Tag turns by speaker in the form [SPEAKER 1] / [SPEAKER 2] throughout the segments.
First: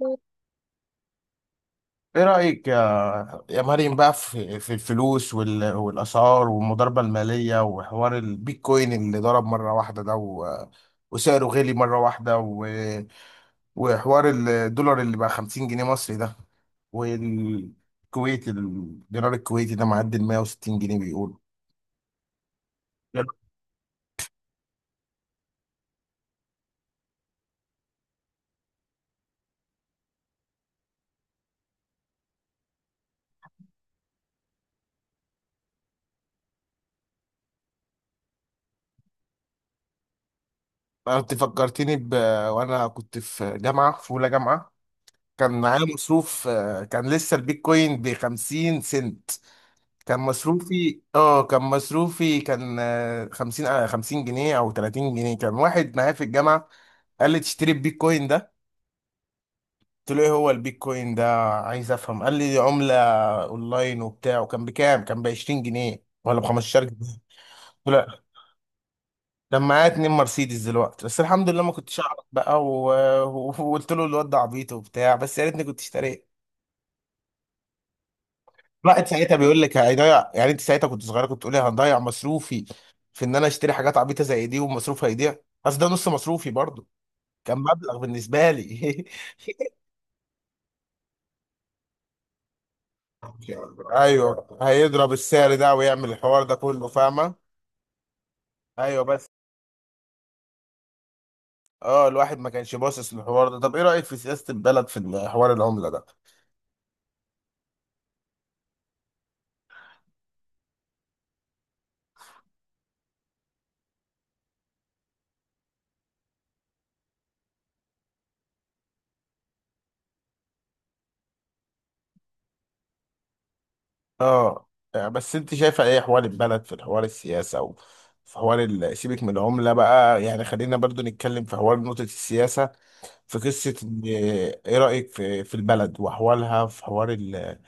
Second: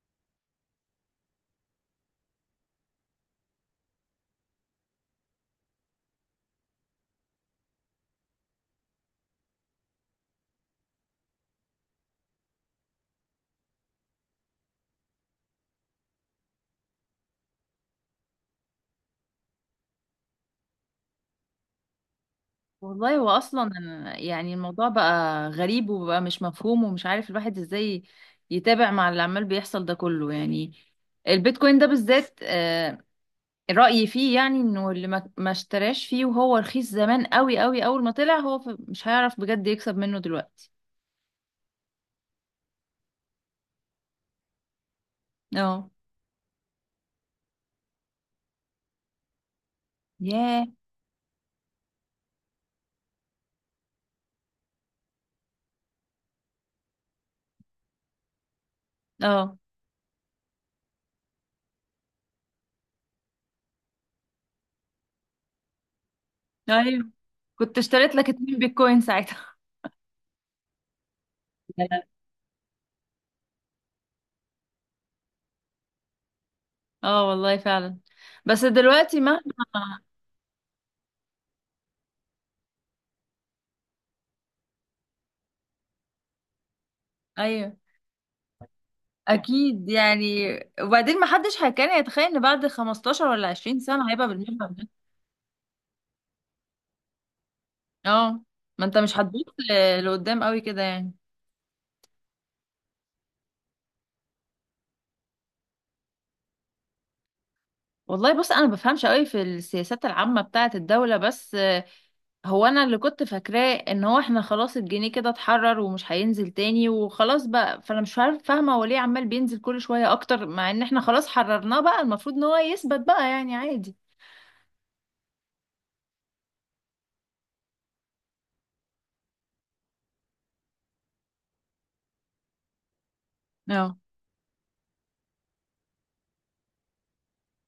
[SPEAKER 1] ايه رأيك يا مريم بقى في الفلوس والأسعار والمضاربة المالية وحوار البيتكوين اللي ضرب مرة واحدة ده، وسعره غلي مرة واحدة، وحوار الدولار اللي بقى 50 جنيه مصري ده، والكويت الدينار الكويتي ده معدي ال 160 جنيه بيقول.
[SPEAKER 2] والله هو اصلا يعني الموضوع بقى غريب وبقى مش مفهوم ومش عارف الواحد ازاي يتابع مع اللي عمال بيحصل ده كله يعني. البيتكوين ده بالذات، رأيي فيه يعني انه اللي ما اشتراش فيه وهو رخيص زمان قوي قوي اول ما طلع، هو مش هيعرف بجد يكسب منه دلوقتي.
[SPEAKER 1] انت فكرتني وانا كنت في اولى جامعة. كان معايا
[SPEAKER 2] اه.
[SPEAKER 1] مصروف، كان لسه البيتكوين ب 50 سنت.
[SPEAKER 2] ياه.
[SPEAKER 1] كان مصروفي كان 50 جنيه أو 30 جنيه. كان واحد معايا في الجامعة قال لي تشتري البيتكوين ده.
[SPEAKER 2] اه.
[SPEAKER 1] قلت له ايه هو البيتكوين ده، عايز افهم. قال لي عملة اونلاين وبتاع، وكان بكام؟ كان ب 20 جنيه ولا ب 15 جنيه.
[SPEAKER 2] ايوه،
[SPEAKER 1] قلت
[SPEAKER 2] كنت
[SPEAKER 1] له
[SPEAKER 2] اشتريت
[SPEAKER 1] لا.
[SPEAKER 2] لك 2 بيتكوين ساعتها.
[SPEAKER 1] كان معايا اتنين مرسيدس دلوقتي، بس الحمد لله ما كنتش
[SPEAKER 2] لا.
[SPEAKER 1] اعرف بقى، وقلت له الواد ده عبيط وبتاع، بس يا ريتني كنت اشتريت.
[SPEAKER 2] اه، والله فعلا. بس
[SPEAKER 1] الواحد
[SPEAKER 2] دلوقتي
[SPEAKER 1] ساعتها
[SPEAKER 2] مهما...
[SPEAKER 1] بيقول لك هيضيع، يعني انت ساعتها كنت صغيره كنت تقولي هنضيع مصروفي في ان انا اشتري حاجات عبيطه زي دي ومصروف هيضيع. بس ده نص مصروفي برضو، كان
[SPEAKER 2] ايوه.
[SPEAKER 1] مبلغ بالنسبه لي.
[SPEAKER 2] اكيد يعني. وبعدين ما حدش كان يتخيل ان بعد 15 ولا 20 سنه هيبقى
[SPEAKER 1] ايوه،
[SPEAKER 2] بالمبلغ ده.
[SPEAKER 1] هيضرب السعر ده ويعمل الحوار ده كله، فاهمه؟
[SPEAKER 2] اه. ما انت
[SPEAKER 1] ايوه
[SPEAKER 2] مش
[SPEAKER 1] بس.
[SPEAKER 2] هتبص لقدام قوي كده يعني.
[SPEAKER 1] اه الواحد ما كانش باصص للحوار ده. طب ايه رايك في سياسه البلد، في حوار العمله ده؟
[SPEAKER 2] والله بص، انا ما بفهمش قوي في السياسات العامه بتاعه الدوله، بس هو انا اللي كنت فاكراه ان هو احنا خلاص الجنيه كده اتحرر ومش هينزل تاني وخلاص بقى، فانا مش عارف- فاهمه هو ليه عمال بينزل كل شويه اكتر مع ان احنا خلاص حررناه. بقى المفروض ان هو يثبت بقى يعني عادي.
[SPEAKER 1] اه يعني بس انت شايفه ايه حوار البلد، في الحوار السياسه، او في حوار سيبك من العمله بقى، يعني خلينا برضو نتكلم في حوار نقطه السياسه، في قصة
[SPEAKER 2] اه.
[SPEAKER 1] إيه رأيك في البلد وأحوالها، في حوار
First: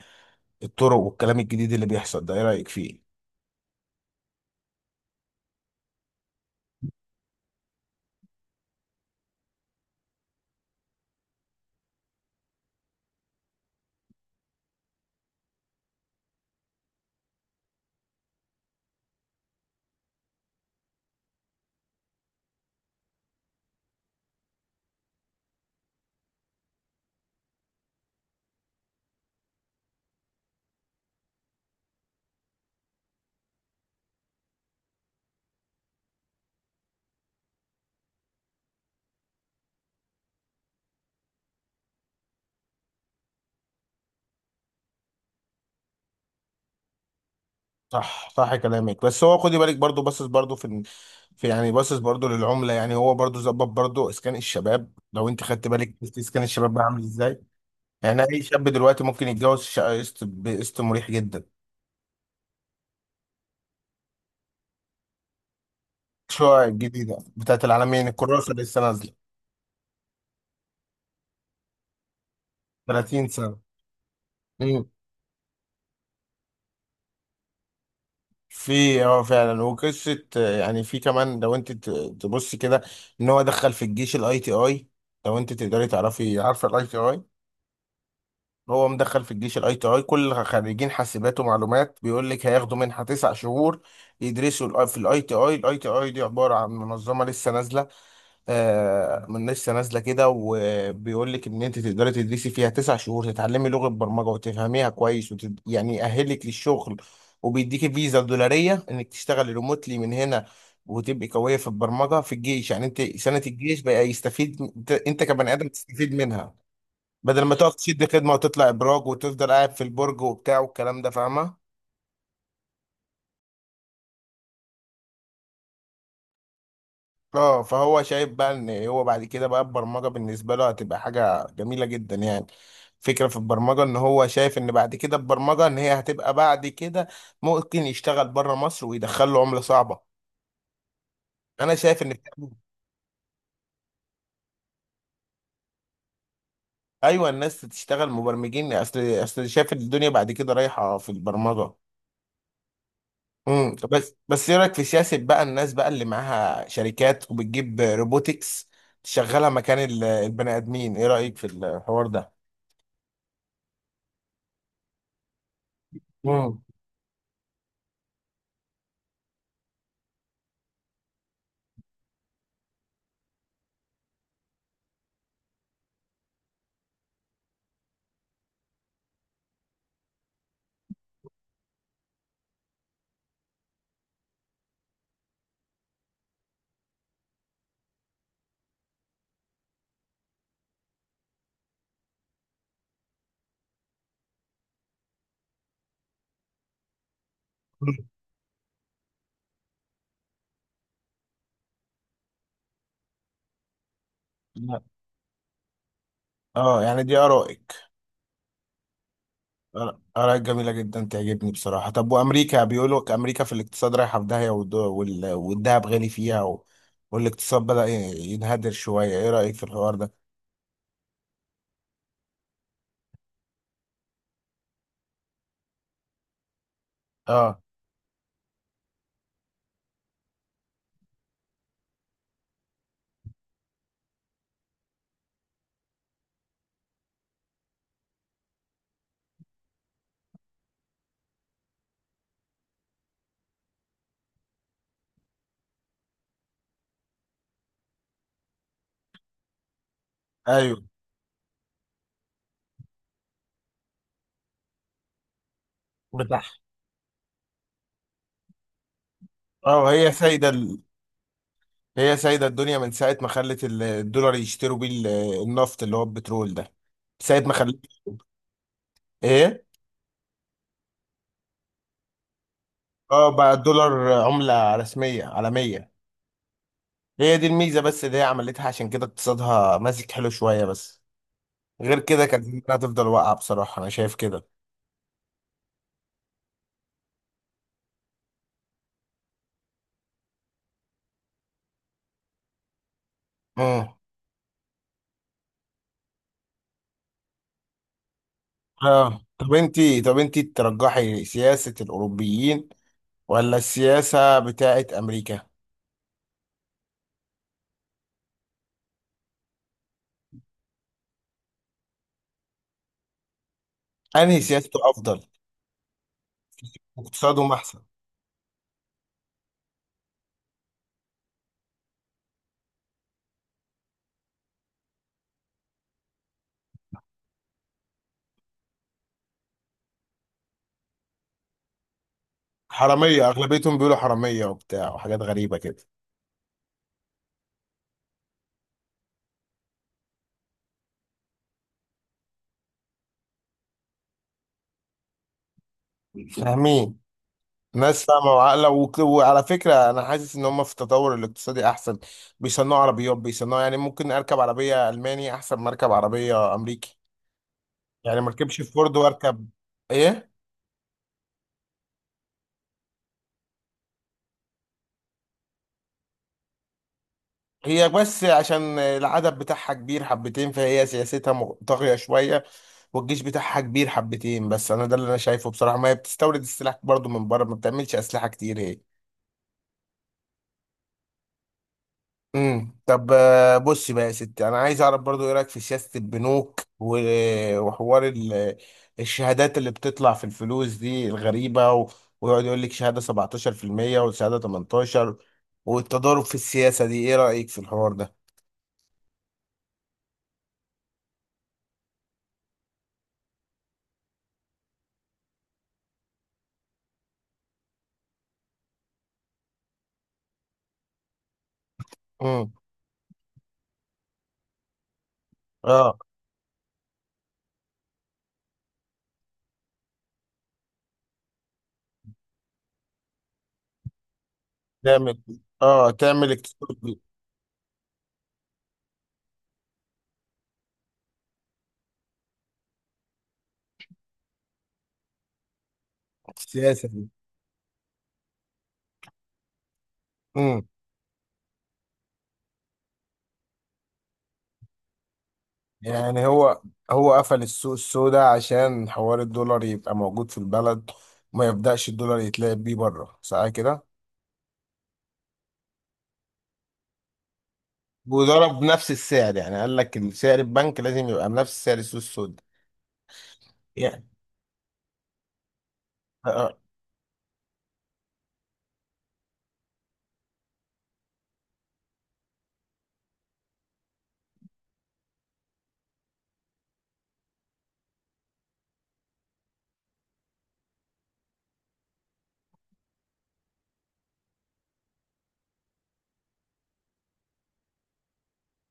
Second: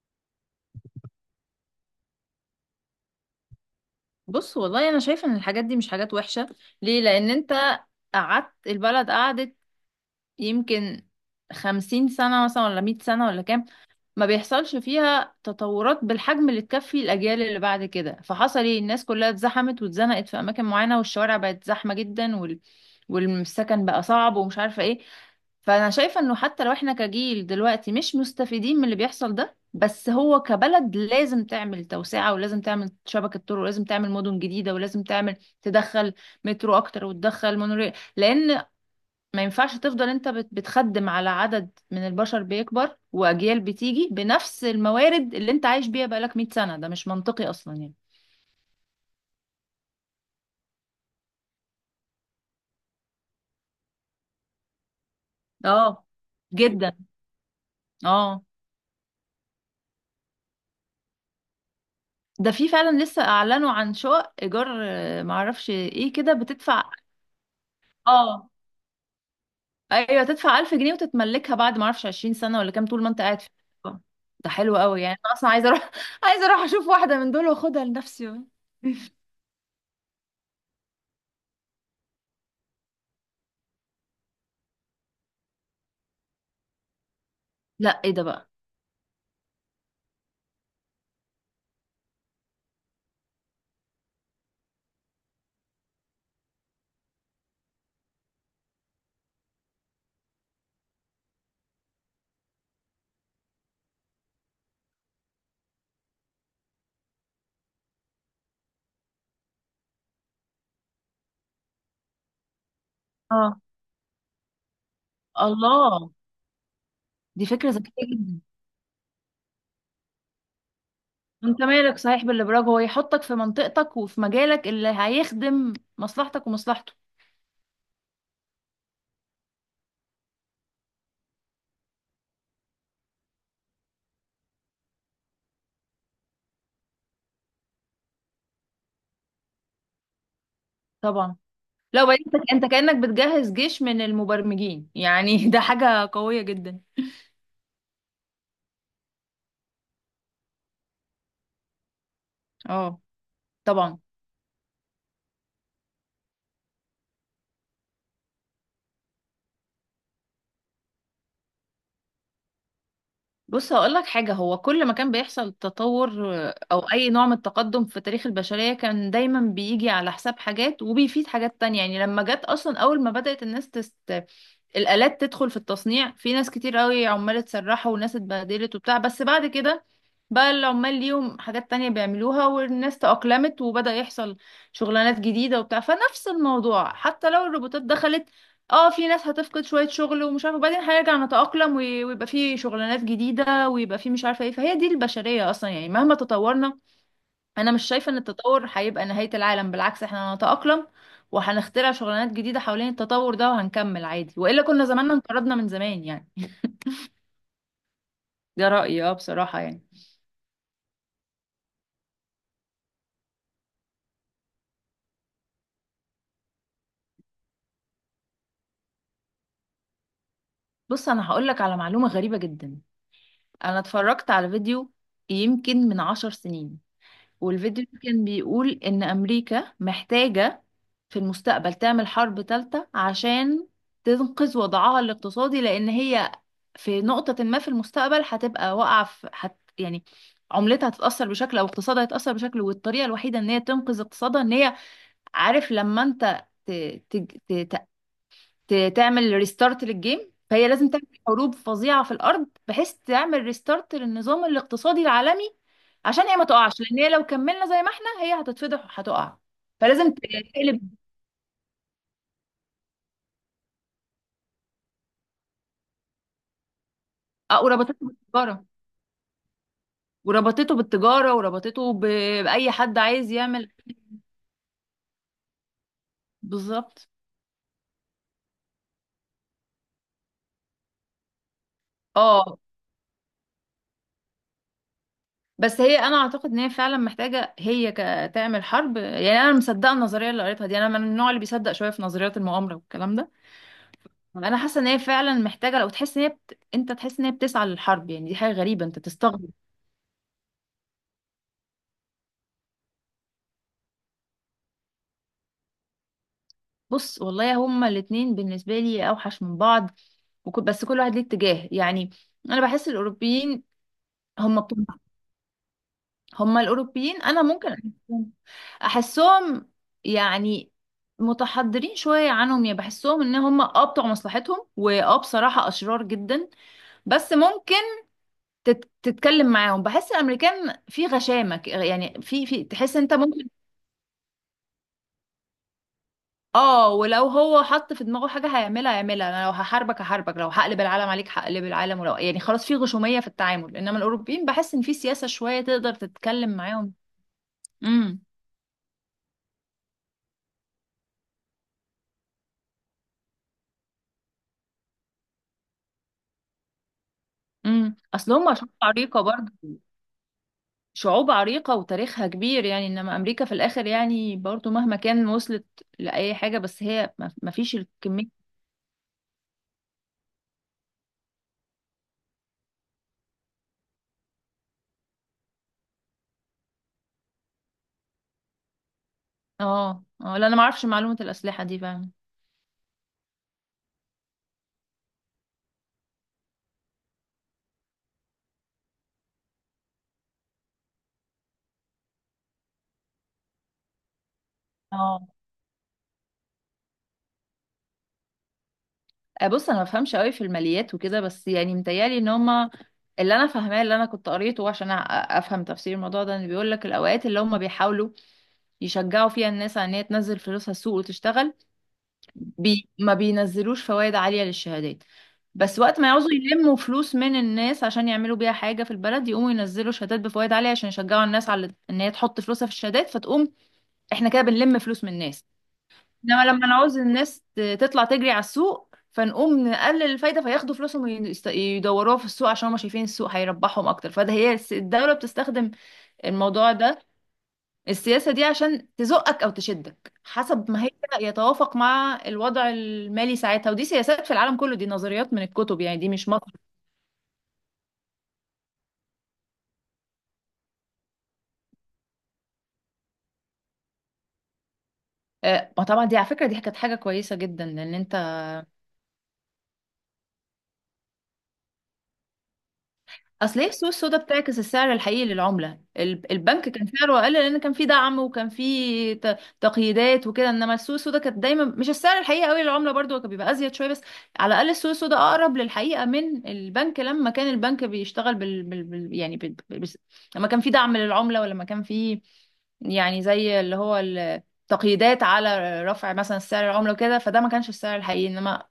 [SPEAKER 1] الطرق والكلام الجديد اللي بيحصل ده، إيه رأيك فيه؟
[SPEAKER 2] بص، والله انا شايفه ان الحاجات دي مش حاجات وحشه. ليه؟ لان انت قعدت البلد، قعدت يمكن 50 سنه مثلا ولا 100 سنه ولا كام، ما بيحصلش فيها تطورات بالحجم اللي تكفي الاجيال اللي بعد كده. فحصل ايه؟ الناس كلها اتزحمت واتزنقت في اماكن معينه والشوارع بقت زحمه جدا والسكن بقى صعب ومش عارفه ايه. فانا شايفه انه حتى لو احنا كجيل دلوقتي مش مستفيدين من اللي بيحصل ده، بس هو كبلد لازم تعمل توسعه، ولازم تعمل شبكه طرق، ولازم تعمل مدن جديده، ولازم تعمل تدخل مترو اكتر وتدخل مونوريل، لان ما ينفعش تفضل انت بتخدم على عدد من البشر بيكبر واجيال بتيجي بنفس الموارد اللي انت عايش بيها بقالك 100 سنه. ده مش منطقي اصلا يعني.
[SPEAKER 1] صح صح كلامك، بس هو خدي بالك برضو باصص برضو في، يعني باصص برضو للعملة، يعني هو برضو ظبط برضو إسكان الشباب. لو أنت خدت بالك،
[SPEAKER 2] اه.
[SPEAKER 1] شفت إسكان الشباب بقى
[SPEAKER 2] جدا.
[SPEAKER 1] عامل إزاي؟ يعني أي
[SPEAKER 2] اه،
[SPEAKER 1] شاب دلوقتي ممكن يتجوز شقة قسط بقسط مريح جدا.
[SPEAKER 2] ده في فعلا لسه اعلنوا عن شقق ايجار، معرفش ايه كده
[SPEAKER 1] الشقق
[SPEAKER 2] بتدفع.
[SPEAKER 1] الجديدة بتاعت العالمين،
[SPEAKER 2] اه.
[SPEAKER 1] الكراسة لسه نازلة.
[SPEAKER 2] ايوه، تدفع 1000 جنيه وتتملكها بعد، ما اعرفش، 20 سنه ولا كام، طول ما انت
[SPEAKER 1] 30
[SPEAKER 2] قاعد في
[SPEAKER 1] سنة.
[SPEAKER 2] الشقة. ده حلو
[SPEAKER 1] إمم.
[SPEAKER 2] قوي يعني. انا اصلا عايزه اروح عايزه اروح اشوف واحده من دول واخدها لنفسي.
[SPEAKER 1] في، فعلا، وقصه، يعني في كمان لو انت تبصي كده ان هو دخل في الجيش الاي تي اي. لو انت تقدري تعرفي، عارفه الاي تي اي؟
[SPEAKER 2] لا. ايه ده بقى؟
[SPEAKER 1] هو مدخل في الجيش الاي تي اي، كل خريجين حاسبات ومعلومات بيقول لك هياخدوا منحه 9 شهور يدرسوا في الاي تي اي. الاي تي اي دي عباره عن منظمه لسه نازله، من لسه نازله كده، وبيقول لك ان انت تقدري تدرسي فيها 9 شهور تتعلمي لغه برمجه وتفهميها كويس، يعني يأهلك للشغل، وبيديكي فيزا دولاريه انك تشتغلي ريموتلي من هنا، وتبقي قويه في البرمجه في الجيش. يعني انت سنه
[SPEAKER 2] اه.
[SPEAKER 1] الجيش بقى يستفيد، إنت كبني ادم
[SPEAKER 2] الله.
[SPEAKER 1] تستفيد منها، بدل
[SPEAKER 2] دي
[SPEAKER 1] ما
[SPEAKER 2] فكره
[SPEAKER 1] تقف
[SPEAKER 2] ذكيه
[SPEAKER 1] تشد خدمه
[SPEAKER 2] جدا.
[SPEAKER 1] وتطلع ابراج وتفضل قاعد في البرج وبتاع والكلام ده، فاهمه؟
[SPEAKER 2] انت مالك صحيح بالابراج؟ هو يحطك في منطقتك وفي مجالك اللي هيخدم مصلحتك ومصلحته.
[SPEAKER 1] اه فهو شايف بقى ان هو بعد كده بقى البرمجه بالنسبه له هتبقى حاجه جميله جدا، يعني فكره في البرمجه، ان هو شايف ان بعد كده البرمجه ان هي هتبقى بعد كده ممكن يشتغل بره مصر ويدخل له عمله صعبه.
[SPEAKER 2] طبعا.
[SPEAKER 1] انا شايف
[SPEAKER 2] لو
[SPEAKER 1] ان،
[SPEAKER 2] بقيت انت كانك بتجهز جيش من المبرمجين يعني ده حاجه قويه جدا.
[SPEAKER 1] ايوه، الناس تشتغل مبرمجين، اصل شايف الدنيا بعد كده رايحه في البرمجه.
[SPEAKER 2] اه. طبعا.
[SPEAKER 1] بس ايه رايك في سياسه بقى الناس بقى اللي معاها شركات وبتجيب روبوتكس تشغلها مكان البني ادمين، ايه رايك في الحوار ده؟
[SPEAKER 2] بص هقول لك حاجة، هو كل ما كان بيحصل تطور، أو أي نوع من التقدم في تاريخ البشرية، كان دايما بيجي على حساب حاجات وبيفيد حاجات تانية. يعني لما جت أصلا، أول ما بدأت الناس الآلات تدخل في التصنيع، في ناس كتير قوي عمال اتسرحوا وناس اتبهدلت وبتاع، بس بعد كده بقى العمال ليهم حاجات تانية بيعملوها، والناس تأقلمت وبدأ يحصل شغلانات جديدة وبتاع. فنفس الموضوع، حتى لو الروبوتات دخلت، اه، في ناس هتفقد شوية شغل ومش عارفة، وبعدين هيرجع نتأقلم ويبقى في شغلانات جديدة، ويبقى في مش عارفة ايه. فهي دي البشرية أصلا يعني، مهما تطورنا، أنا مش شايفة إن التطور هيبقى نهاية العالم. بالعكس، احنا هنتأقلم وهنخترع شغلانات جديدة حوالين التطور ده وهنكمل عادي، وإلا
[SPEAKER 1] مم.
[SPEAKER 2] كنا زماننا انقرضنا من زمان يعني.
[SPEAKER 1] اه يعني دي ارائك.
[SPEAKER 2] ده رأيي، اه، بصراحة يعني.
[SPEAKER 1] ارائك جميله جدا، تعجبني بصراحه. طب وامريكا، بيقولوا لك امريكا في الاقتصاد رايحه في داهيه، والدهب غالي فيها، والاقتصاد بدا ينهدر شويه، ايه رايك في الحوار ده؟
[SPEAKER 2] بص أنا هقولك على معلومة غريبة جدا. انا اتفرجت على فيديو يمكن من 10 سنين،
[SPEAKER 1] اه
[SPEAKER 2] والفيديو ده كان بيقول ان امريكا محتاجة في المستقبل تعمل حرب ثالثة عشان تنقذ وضعها الاقتصادي، لان هي في نقطة ما في المستقبل هتبقى واقعة، في يعني عملتها هتتأثر بشكل او اقتصادها هيتأثر بشكل، والطريقة الوحيدة ان هي تنقذ اقتصادها ان هي، عارف، لما انت ت... ت... تعمل ريستارت للجيم، فهي
[SPEAKER 1] ايوه.
[SPEAKER 2] لازم تعمل حروب فظيعة في الأرض بحيث تعمل ريستارت للنظام الاقتصادي العالمي عشان هي
[SPEAKER 1] بتاع.
[SPEAKER 2] ما تقعش. لأن هي لو كملنا زي ما احنا هي هتتفضح وهتقع،
[SPEAKER 1] اه هي
[SPEAKER 2] فلازم
[SPEAKER 1] سايده
[SPEAKER 2] تقلب.
[SPEAKER 1] هي سايده الدنيا من ساعه ما خلت الدولار يشتروا بيه النفط اللي هو البترول ده. ساعه ما
[SPEAKER 2] اه،
[SPEAKER 1] خلت.
[SPEAKER 2] وربطته بالتجارة
[SPEAKER 1] ايه.
[SPEAKER 2] وربطته بالتجارة وربطته بأي حد
[SPEAKER 1] اه
[SPEAKER 2] عايز
[SPEAKER 1] بقى
[SPEAKER 2] يعمل.
[SPEAKER 1] الدولار عمله رسميه عالميه.
[SPEAKER 2] بالظبط.
[SPEAKER 1] هي دي الميزه بس، اللي هي عملتها، عشان كده اقتصادها ماسك حلو شويه، بس غير كده كانت
[SPEAKER 2] اه،
[SPEAKER 1] الدنيا هتفضل واقعة، بصراحة أنا شايف كده.
[SPEAKER 2] بس هي انا اعتقد ان هي فعلا محتاجه هي تعمل حرب يعني. انا مصدقه النظريه اللي قريتها دي، انا من النوع اللي بيصدق شويه في نظريات المؤامره والكلام ده.
[SPEAKER 1] اه.
[SPEAKER 2] انا حاسه ان هي فعلا محتاجه، لو تحس ان هي انت تحس ان هي بتسعى للحرب يعني، دي حاجه غريبه، انت تستغرب.
[SPEAKER 1] طب أنتي ترجحي سياسة الأوروبيين ولا السياسة بتاعت أمريكا؟
[SPEAKER 2] بص والله هما الاتنين بالنسبه لي اوحش من بعض، بس كل واحد ليه اتجاه يعني. انا بحس الاوروبيين
[SPEAKER 1] أنهي
[SPEAKER 2] هما بتوع
[SPEAKER 1] سياسته أفضل؟
[SPEAKER 2] هما الاوروبيين، انا
[SPEAKER 1] واقتصادهم
[SPEAKER 2] ممكن
[SPEAKER 1] أحسن؟
[SPEAKER 2] احسهم يعني متحضرين شويه عنهم. يعني بحسهم ان هما، اه، بتوع مصلحتهم، واه، بصراحه اشرار جدا، بس ممكن تتكلم معاهم. بحس الامريكان في غشامه، يعني في تحس انت
[SPEAKER 1] حرامية،
[SPEAKER 2] ممكن،
[SPEAKER 1] أغلبيتهم بيقولوا حرامية وبتاع وحاجات غريبة كده.
[SPEAKER 2] اه، ولو هو حط في دماغه حاجة هيعملها هيعملها. انا لو هحاربك هحاربك، لو هقلب العالم عليك هقلب العالم، ولو يعني خلاص في غشومية في التعامل. انما الاوروبيين بحس ان في سياسة شوية تقدر تتكلم معاهم.
[SPEAKER 1] فاهمين، ناس
[SPEAKER 2] امم.
[SPEAKER 1] فاهمة وعاقلة، وعلى فكرة أنا حاسس إن هم في التطور الاقتصادي أحسن. بيصنعوا عربيات بيصنعوا، يعني ممكن أركب عربية ألماني أحسن ما أركب عربية أمريكي، يعني ما
[SPEAKER 2] اصل هم
[SPEAKER 1] أركبش
[SPEAKER 2] شعوب
[SPEAKER 1] فورد،
[SPEAKER 2] عريقة
[SPEAKER 1] وأركب
[SPEAKER 2] برضه.
[SPEAKER 1] إيه؟
[SPEAKER 2] شعوب عريقة وتاريخها كبير يعني، انما امريكا في الاخر يعني، برضه مهما كان وصلت لأي حاجة، بس هي ما فيش
[SPEAKER 1] هي بس
[SPEAKER 2] الكمية.
[SPEAKER 1] عشان العدد بتاعها كبير حبتين، فهي سياستها طاغية شوية، والجيش بتاعها كبير حبتين. بس انا ده اللي انا شايفه بصراحة، ما هي بتستورد السلاح برضو من بره، ما بتعملش اسلحة كتير هي.
[SPEAKER 2] اه، اه، لا، انا ما اعرفش معلومة الأسلحة دي فعلا.
[SPEAKER 1] طب، بصي بقى يا ستي، انا عايز اعرف برضو، ايه رايك في سياسة البنوك وحوار الشهادات اللي بتطلع في الفلوس دي الغريبة، ويقعد يقول لك شهادة 17% وشهادة 18،
[SPEAKER 2] اه،
[SPEAKER 1] والتضارب في السياسة دي، ايه رايك في الحوار ده؟
[SPEAKER 2] بص، انا ما بفهمش قوي في الماليات وكده، بس يعني متهيألي ان هما، اللي انا فاهماه، اللي انا كنت قريته عشان افهم تفسير الموضوع ده، ان بيقول لك الاوقات اللي هما بيحاولوا يشجعوا فيها الناس على ان هي تنزل فلوسها السوق وتشتغل
[SPEAKER 1] امم.
[SPEAKER 2] ما بينزلوش فوائد عالية للشهادات، بس
[SPEAKER 1] اه
[SPEAKER 2] وقت ما يعوزوا يلموا فلوس من الناس عشان يعملوا بيها حاجة في البلد يقوموا ينزلوا شهادات بفوائد عالية عشان يشجعوا الناس على ان هي تحط فلوسها في الشهادات، فتقوم احنا كده بنلم فلوس من
[SPEAKER 1] تعمل
[SPEAKER 2] الناس.
[SPEAKER 1] اه تعمل
[SPEAKER 2] انما لما
[SPEAKER 1] اقتصاد.
[SPEAKER 2] نعوز الناس تطلع تجري على السوق فنقوم نقلل الفايده فياخدوا فلوسهم يدوروها في السوق عشان هما شايفين السوق هيربحهم اكتر. فده هي الدوله بتستخدم الموضوع
[SPEAKER 1] سياسة
[SPEAKER 2] ده،
[SPEAKER 1] دي.
[SPEAKER 2] السياسه دي، عشان تزقك او تشدك
[SPEAKER 1] امم.
[SPEAKER 2] حسب ما هي يتوافق مع الوضع المالي ساعتها. ودي سياسات في العالم كله، دي نظريات من الكتب يعني، دي
[SPEAKER 1] يعني
[SPEAKER 2] مش مصر.
[SPEAKER 1] هو قفل السوق السوداء عشان حوار الدولار يبقى موجود في البلد وما يبدأش الدولار يتلعب بيه بره، صح كده؟
[SPEAKER 2] ما طبعا دي، على فكره، دي كانت حاجه كويسه جدا، لان انت
[SPEAKER 1] وضرب نفس السعر، يعني قال لك سعر البنك لازم يبقى بنفس سعر السوق السوداء،
[SPEAKER 2] اصل هي السوق
[SPEAKER 1] يعني.
[SPEAKER 2] السوداء بتعكس السعر الحقيقي للعمله.
[SPEAKER 1] آه.
[SPEAKER 2] البنك كان سعره اقل لان كان في دعم وكان في تقييدات وكده، انما السوق السوداء كانت دايما مش السعر الحقيقي قوي للعمله، برضو هو كان بيبقى ازيد شويه بس. على الاقل السوق السوداء اقرب للحقيقه من البنك، لما كان البنك بيشتغل بال, بال... بال... يعني بال... بال... بس- لما كان في دعم للعمله، ولما كان في، يعني، زي اللي هو تقييدات على رفع مثلا سعر العمله وكده، فده ما كانش السعر الحقيقي. انما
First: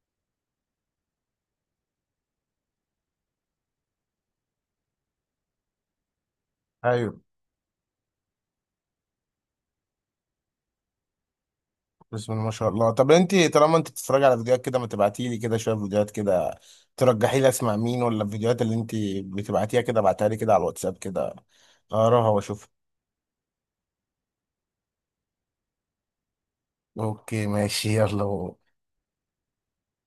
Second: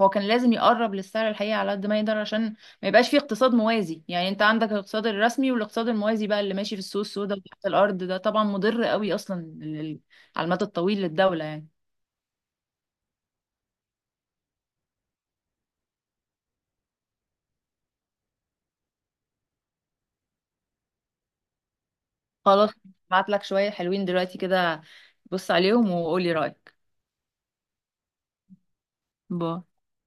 [SPEAKER 2] هو كان لازم يقرب للسعر الحقيقي على قد ما يقدر عشان ما يبقاش في اقتصاد موازي. يعني انت عندك الاقتصاد الرسمي والاقتصاد الموازي بقى اللي ماشي في السوق
[SPEAKER 1] ايوه.
[SPEAKER 2] السوداء وتحت الارض، ده طبعا مضر قوي اصلا على المدى الطويل للدولة يعني.
[SPEAKER 1] بسم الله ما شاء الله. طب انت، طالما انت بتتفرج على فيديوهات كده، ما تبعتي لي كده شويه فيديوهات كده، ترجحي لي اسمع مين؟ ولا الفيديوهات اللي انت بتبعتيها كده ابعتها لي كده على الواتساب كده اقراها واشوفها.
[SPEAKER 2] خلاص. بعت لك شوية حلوين دلوقتي كده، بص عليهم وقولي رأيك.
[SPEAKER 1] اوكي، ماشي، يلا.
[SPEAKER 2] باي.